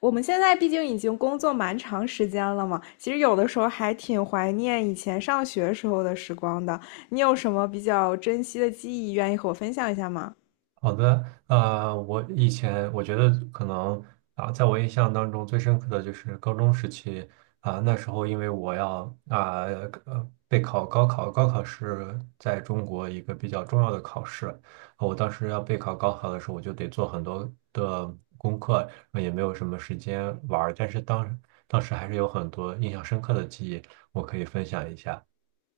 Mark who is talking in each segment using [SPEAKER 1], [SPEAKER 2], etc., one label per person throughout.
[SPEAKER 1] 我们现在毕竟已经工作蛮长时间了嘛，其实有的时候还挺怀念以前上学时候的时光的。你有什么比较珍惜的记忆，愿意和我分享一下吗？
[SPEAKER 2] 好的，我以前我觉得可能在我印象当中最深刻的就是高中时期。那时候因为我要啊备考高考，高考是在中国一个比较重要的考试。我当时要备考高考的时候，我就得做很多的功课，也没有什么时间玩儿，但是当时还是有很多印象深刻的记忆，我可以分享一下，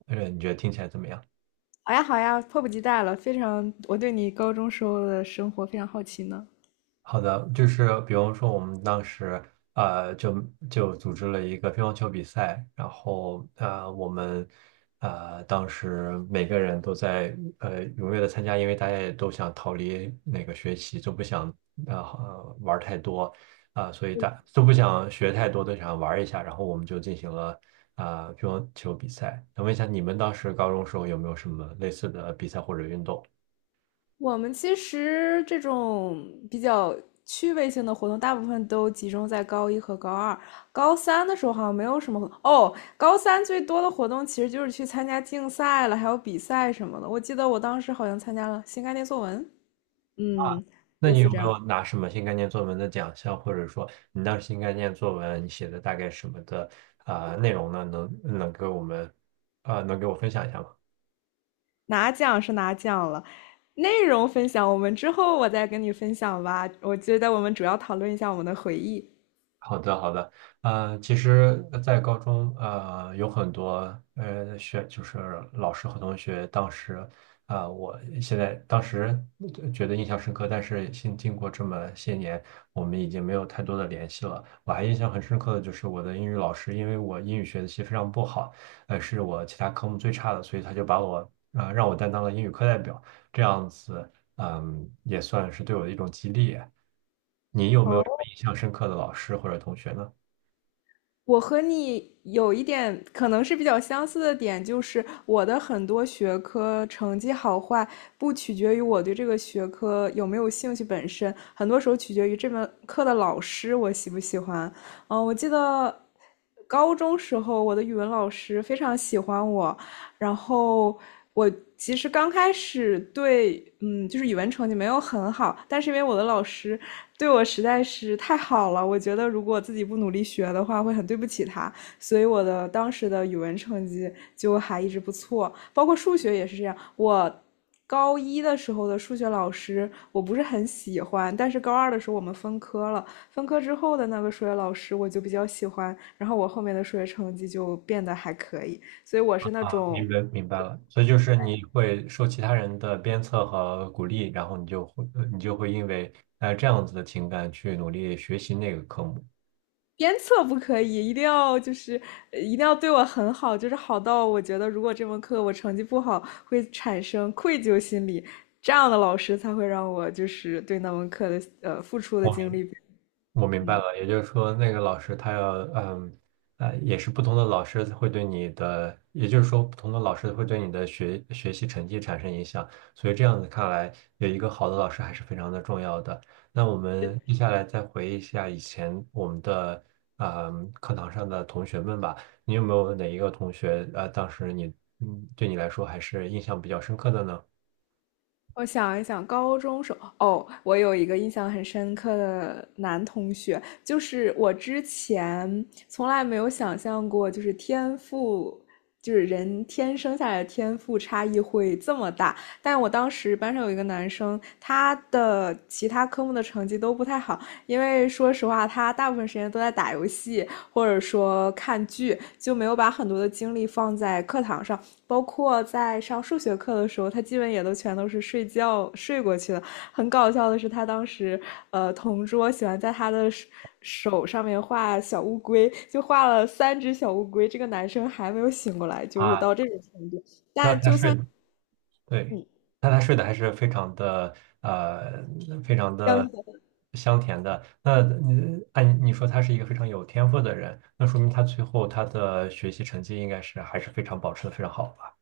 [SPEAKER 2] 你觉得听起来怎么样？
[SPEAKER 1] 好呀，好呀，迫不及待了，非常，我对你高中时候的生活非常好奇呢。
[SPEAKER 2] 好的，就是比方说我们当时呃就就组织了一个乒乓球比赛，然后我们当时每个人都在踊跃的参加，因为大家也都想逃离那个学习，就不想玩儿太多，所以大都不想学太多，都想玩儿一下，然后我们就进行了乒乓球比赛。想问一下，你们当时高中时候有没有什么类似的比赛或者运动？
[SPEAKER 1] 我们其实这种比较趣味性的活动，大部分都集中在高一和高二。高三的时候好像没有什么活动哦。高三最多的活动其实就是去参加竞赛了，还有比赛什么的。我记得我当时好像参加了新概念作文，嗯，
[SPEAKER 2] 那
[SPEAKER 1] 类
[SPEAKER 2] 你
[SPEAKER 1] 似
[SPEAKER 2] 有
[SPEAKER 1] 这
[SPEAKER 2] 没
[SPEAKER 1] 样。
[SPEAKER 2] 有拿什么新概念作文的奖项，或者说你当时新概念作文你写的大概什么的内容呢？能能给我们啊、呃能给我分享一下吗？
[SPEAKER 1] 拿奖是拿奖了，内容分享我们之后我再跟你分享吧。我觉得我们主要讨论一下我们的回忆。
[SPEAKER 2] 好的，好的，其实，在高中，有很多，呃，学就是老师和同学，当时，我当时觉得印象深刻，但是经过这么些年，我们已经没有太多的联系了。我还印象很深刻的就是我的英语老师，因为我英语学习非常不好，是我其他科目最差的，所以他就把我，让我担当了英语课代表，这样子。嗯，也算是对我的一种激励。你有没有什么
[SPEAKER 1] 哦。
[SPEAKER 2] 印象深刻的老师或者同学呢？
[SPEAKER 1] 我和你有一点可能是比较相似的点，就是我的很多学科成绩好坏不取决于我对这个学科有没有兴趣本身，很多时候取决于这门课的老师我喜不喜欢。嗯，我记得高中时候我的语文老师非常喜欢我，然后我其实刚开始对，嗯，就是语文成绩没有很好，但是因为我的老师对我实在是太好了，我觉得如果自己不努力学的话，会很对不起他，所以我的当时的语文成绩就还一直不错，包括数学也是这样，我。高一的时候的数学老师我不是很喜欢，但是高二的时候我们分科了，分科之后的那个数学老师我就比较喜欢，然后我后面的数学成绩就变得还可以，所以我是那
[SPEAKER 2] 啊，
[SPEAKER 1] 种
[SPEAKER 2] 明白了，所以就是你会受其他人的鞭策和鼓励，然后你就会因为这样子的情感去努力学习那个科目。
[SPEAKER 1] 鞭策不可以，一定要就是一定要对我很好，就是好到我觉得如果这门课我成绩不好，会产生愧疚心理，这样的老师才会让我就是对那门课的付出的
[SPEAKER 2] 我明
[SPEAKER 1] 精
[SPEAKER 2] 白
[SPEAKER 1] 力
[SPEAKER 2] 我明白
[SPEAKER 1] 嗯。
[SPEAKER 2] 了，也就是说，那个老师他要，嗯，也是不同的老师会对你的，也就是说，不同的老师会对你的学习成绩产生影响，所以这样子看来，有一个好的老师还是非常的重要的。那我们接下来再回忆一下以前我们的，嗯，课堂上的同学们吧，你有没有哪一个同学，当时你，嗯，对你来说还是印象比较深刻的呢？
[SPEAKER 1] 我想一想，高中时候，哦，我有一个印象很深刻的男同学，就是我之前从来没有想象过，就是天赋，就是人天生下来的天赋差异会这么大。但我当时班上有一个男生，他的其他科目的成绩都不太好，因为说实话，他大部分时间都在打游戏或者说看剧，就没有把很多的精力放在课堂上。包括在上数学课的时候，他基本也都全都是睡觉睡过去的。很搞笑的是，他当时同桌喜欢在他的手上面画小乌龟，就画了三只小乌龟。这个男生还没有醒过来，就是到
[SPEAKER 2] 啊，
[SPEAKER 1] 这种程度。
[SPEAKER 2] 那他是。对，
[SPEAKER 1] 嗯，
[SPEAKER 2] 那他睡得还是非常的，呃，非常
[SPEAKER 1] 相
[SPEAKER 2] 的
[SPEAKER 1] 信
[SPEAKER 2] 香甜的。那你按你说他是一个非常有天赋的人，那说明他最后他的学习成绩应该是还是非常保持的非常好吧？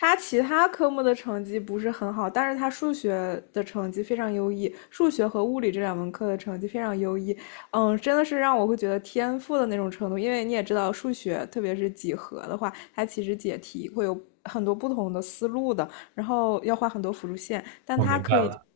[SPEAKER 1] 他其他科目的成绩不是很好，但是他数学的成绩非常优异，数学和物理这两门课的成绩非常优异。嗯，真的是让我会觉得天赋的那种程度，因为你也知道，数学特别是几何的话，它其实解题会有很多不同的思路的，然后要画很多辅助线，但
[SPEAKER 2] 我
[SPEAKER 1] 他
[SPEAKER 2] 明白
[SPEAKER 1] 可以
[SPEAKER 2] 了。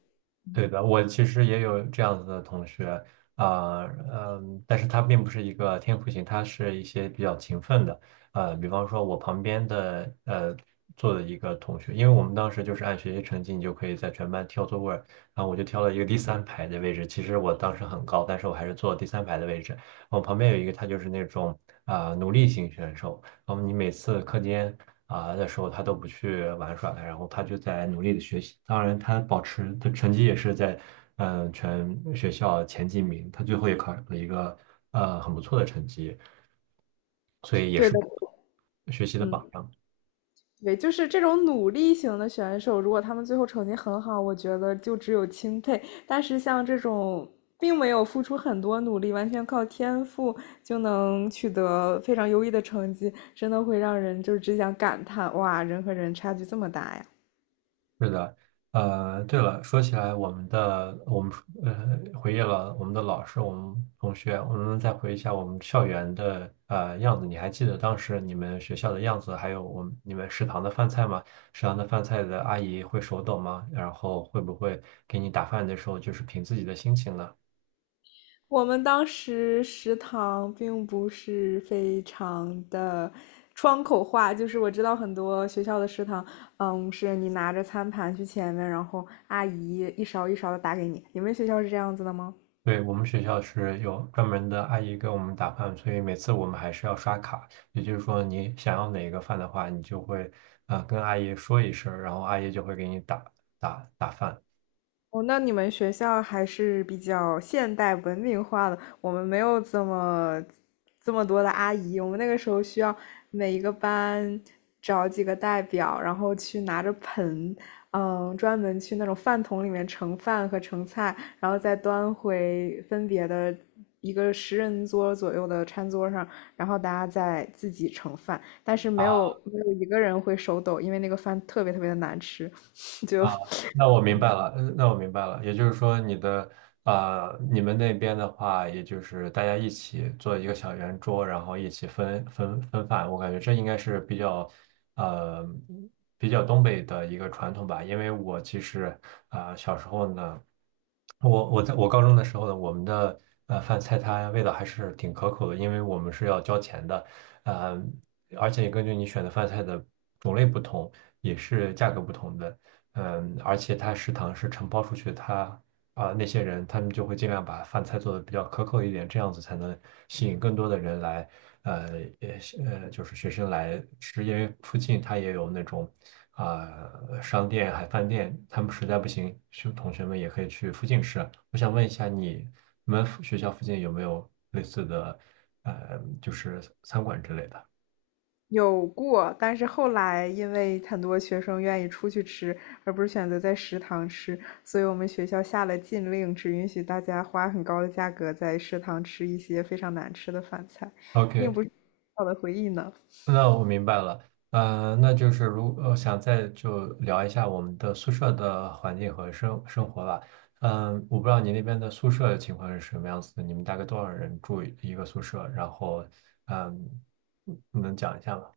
[SPEAKER 2] 对的，我其实也有这样子的同学，啊、嗯，但是他并不是一个天赋型，他是一些比较勤奋的。比方说我旁边的坐的一个同学，因为我们当时就是按学习成绩，你就可以在全班挑座位儿，然后我就挑了一个第三排的位置。其实我当时很高，但是我还是坐了第三排的位置。我旁边有一个他就是那种努力型选手，然后你每次课间的时候，他都不去玩耍了，然后他就在努力的学习。当然，他保持他成绩也是在全学校前几名，他最后也考了一个很不错的成绩，所以
[SPEAKER 1] 对的，
[SPEAKER 2] 学习的
[SPEAKER 1] 嗯，
[SPEAKER 2] 榜样。
[SPEAKER 1] 对，就是这种努力型的选手，如果他们最后成绩很好，我觉得就只有钦佩。但是像这种并没有付出很多努力，完全靠天赋就能取得非常优异的成绩，真的会让人就只想感叹：哇，人和人差距这么大呀！
[SPEAKER 2] 是的。对了，说起来，我们回忆了我们的老师，我们同学，我们再回忆一下我们校园的样子。你还记得当时你们学校的样子，还有我们你们食堂的饭菜吗？食堂的饭菜的阿姨会手抖吗？然后会不会给你打饭的时候就是凭自己的心情呢？
[SPEAKER 1] 我们当时食堂并不是非常的窗口化，就是我知道很多学校的食堂，嗯，是你拿着餐盘去前面，然后阿姨一勺一勺的打给你。你们学校是这样子的吗？
[SPEAKER 2] 对，我们学校是有专门的阿姨给我们打饭，所以每次我们还是要刷卡。也就是说，你想要哪一个饭的话，你就会跟阿姨说一声儿，然后阿姨就会给你打饭。
[SPEAKER 1] 哦，那你们学校还是比较现代文明化的，我们没有这么多的阿姨，我们那个时候需要每一个班找几个代表，然后去拿着盆，嗯，专门去那种饭桶里面盛饭和盛菜，然后再端回分别的一个十人桌左右的餐桌上，然后大家再自己盛饭，但是
[SPEAKER 2] 啊
[SPEAKER 1] 没有一个人会手抖，因为那个饭特别特别的难吃，
[SPEAKER 2] 啊，
[SPEAKER 1] 就
[SPEAKER 2] 那我明白了，我明白了，也就是说，你们那边的话，也就是大家一起做一个小圆桌，然后一起分饭，我感觉这应该是比较呃比较东北的一个传统吧，因为我其实小时候呢，我在我高中的时候呢，我们的饭菜它味道还是挺可口的，因为我们是要交钱的。呃，而且根据你选的饭菜的种类不同，也是价格不同的。而且它食堂是承包出去，它那些人，他们就会尽量把饭菜做的比较可口一点，这样子才能吸引更多的人来，呃，也就是学生来吃，因为附近他也有那种啊、商店、还饭店，他们实在不行，学同学们也可以去附近吃。我想问一下你，你们附学校附近有没有类似的，就是餐馆之类的
[SPEAKER 1] 有过，但是后来因为很多学生愿意出去吃，而不是选择在食堂吃，所以我们学校下了禁令，只允许大家花很高的价格在食堂吃一些非常难吃的饭菜，
[SPEAKER 2] ？OK，
[SPEAKER 1] 并不是美好的回忆呢。
[SPEAKER 2] 那我明白了。嗯，那就是想再就聊一下我们的宿舍的环境和生活吧。嗯，我不知道你那边的宿舍情况是什么样子的，你们大概多少人住一个宿舍？然后，嗯，能讲一下吗？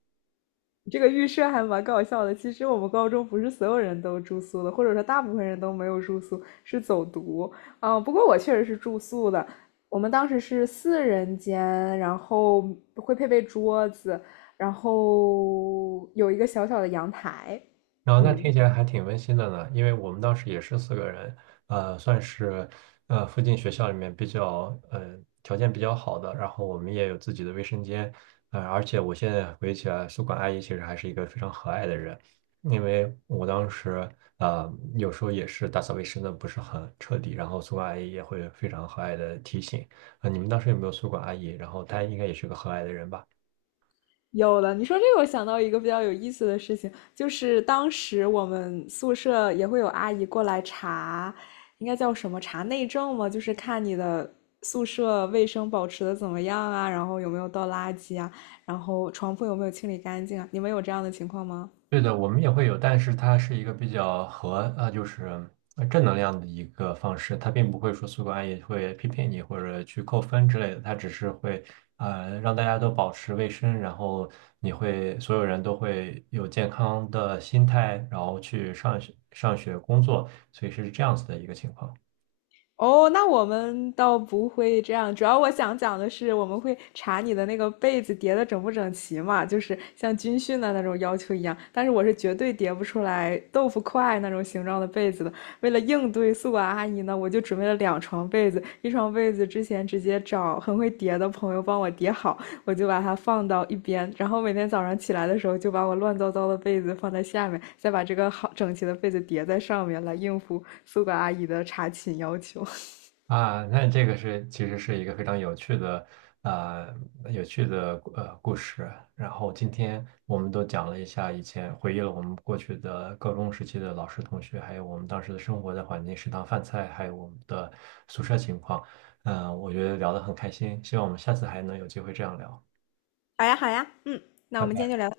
[SPEAKER 1] 这个预设还蛮搞笑的。其实我们高中不是所有人都住宿的，或者说大部分人都没有住宿，是走读。啊，不过我确实是住宿的。我们当时是四人间，然后会配备桌子，然后有一个小小的阳台。
[SPEAKER 2] 然后那听
[SPEAKER 1] 嗯，
[SPEAKER 2] 起来还挺温馨的呢，因为我们当时也是四个人，算是附近学校里面比较条件比较好的，然后我们也有自己的卫生间。而且我现在回忆起来，宿管阿姨其实还是一个非常和蔼的人，因为我当时呃有时候也是打扫卫生的不是很彻底，然后宿管阿姨也会非常和蔼的提醒。你们当时有没有宿管阿姨？然后她应该也是个和蔼的人吧？
[SPEAKER 1] 有了，你说这个，我想到一个比较有意思的事情，就是当时我们宿舍也会有阿姨过来查，应该叫什么查内政嘛，就是看你的宿舍卫生保持的怎么样啊，然后有没有倒垃圾啊，然后床铺有没有清理干净啊。你们有这样的情况吗？
[SPEAKER 2] 对的，我们也会有，但是它是一个比较和就是正能量的一个方式，它并不会说宿管也会批评你或者去扣分之类的，它只是会让大家都保持卫生，然后你会所有人都会有健康的心态，然后去上学、上学、工作，所以是这样子的一个情况。
[SPEAKER 1] 哦，那我们倒不会这样。主要我想讲的是，我们会查你的那个被子叠的整不整齐嘛，就是像军训的那种要求一样。但是我是绝对叠不出来豆腐块那种形状的被子的。为了应对宿管阿姨呢，我就准备了两床被子，一床被子之前直接找很会叠的朋友帮我叠好，我就把它放到一边，然后每天早上起来的时候就把我乱糟糟的被子放在下面，再把这个好整齐的被子叠在上面，来应付宿管阿姨的查寝要求。
[SPEAKER 2] 啊，那这个是其实是一个非常有趣的，呃，有趣的故事。然后今天我们都讲了一下以前，回忆了我们过去的高中时期的老师、同学，还有我们当时的生活的环境、食堂饭菜，还有我们的宿舍情况。我觉得聊得很开心，希望我们下次还能有机会这样聊。
[SPEAKER 1] 好呀，好呀，嗯，那
[SPEAKER 2] 拜
[SPEAKER 1] 我们今天
[SPEAKER 2] 拜。
[SPEAKER 1] 就聊。